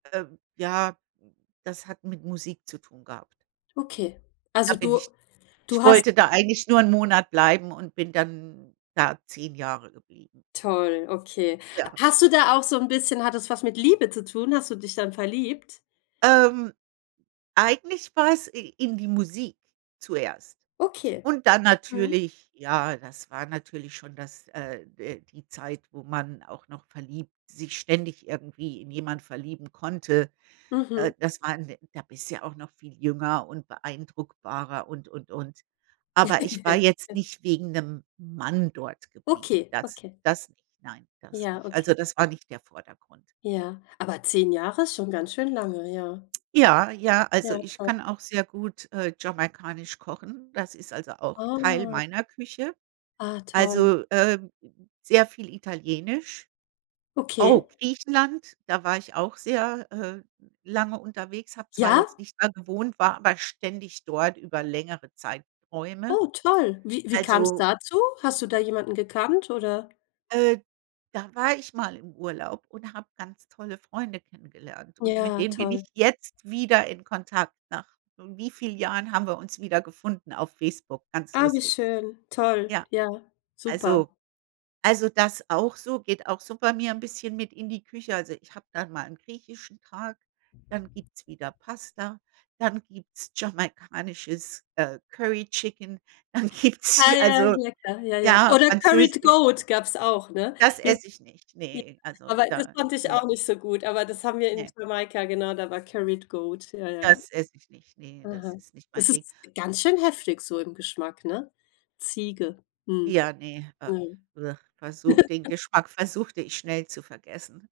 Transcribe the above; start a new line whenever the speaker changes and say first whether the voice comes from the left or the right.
right: Ähm, ja, das hat mit Musik zu tun gehabt.
left: Okay.
right: Da
left: Also,
right: bin
left: du
right: ich ich
left: du hast
right: wollte da eigentlich nur 'n Monat bleiben und bin dann da 10 Jahre geblieben.
left: Toll, okay.
right: Ja.
left: Hast du da auch so 'n bisschen hat das was mit Liebe zu tun? Hast du dich dann verliebt?
right: Ähm, eigentlich war es i in die Musik zuerst.
left: Okay.
right: Und dann
left: Mhm.
right: natürlich ja, das war natürlich schon das äh äh, die Zeit, wo man auch noch verliebt sich ständig irgendwie in jemanden verlieben konnte. Äh,
left: Mhm.
right: das waren da bist du ja auch noch viel jünger und beeindruckbarer und, und, und. Aber ich war jetzt nicht wegen 'nem Mann dort geblieben.
left: Okay.
right: Das
left: Okay.
right: das nicht. Nein, das
left: Ja,
right: nicht. Also
left: okay.
right: das war nicht der Vordergrund.
left: Ja, aber 10 Jahre ist schon ganz schön lange, ja.
right: Ja, ja, also
left: Ja,
right: ich
left: toll.
right: kann auch sehr gut, äh, jamaikanisch kochen. Das ist also auch Teil
left: Ah.
right: meiner Küche.
left: Ah toll.
right: Also, ähm, sehr viel Italienisch. Oh,
left: Okay.
right: Griechenland, da war ich auch sehr, äh, lange unterwegs, habe zwar
left: Ja?
right: jetzt nicht da gewohnt, war aber ständig dort über längere Zeitrräume.
left: Oh toll, wie wie kam's
right: Also
left: dazu? Hast du da jemanden gekannt oder
right: Äh, da war ich mal im Urlaub und habe ganz tolle Freunde kennengelernt. Und mit
left: Ja,
right: denen bin ich
left: toll.
right: jetzt wieder in Kontakt. Nach wie viel Jahren haben wir uns wieder gefunden auf Facebook. Ganz
left: Ah, wie
right: lustig.
left: schön. Toll.
right: Ja,
left: Ja, super.
right: also also, das auch so. Geht auch super mir 'n bisschen mit in die Küche. Also, ich habe dann mal 'n griechischen Tag, dann gibt's wieder Pasta, dann gibt's jamaikanisches, äh, Curry Chicken, dann gibt's
left: Ah, ja,
right: also,
left: lecker. Ja, ja.
right: ja,
left: Oder Curied
right: Französisch.
left: Goat, gab's auch, ne?
right: Das
left: Jet
right: esse ich nicht.
left: J
right: Ne. Also
left: aber das
right: da
left: fand ich
right: ne.
left: auch nicht so gut, aber das haben wir in
right: Ne.
left: Jamaika genau, da war Curried Goat, ja, ja.
right: Das ess ich nicht, ne, das ist nicht mein
left: Das
right: Ding.
left: ist ganz schön heftig so im Geschmack, ne? Ziege. Mhm.
right: Ja, ne, äh.
left: Mhm.
right: Versuch den Geschmack versuchte ich schnell zu vergessen.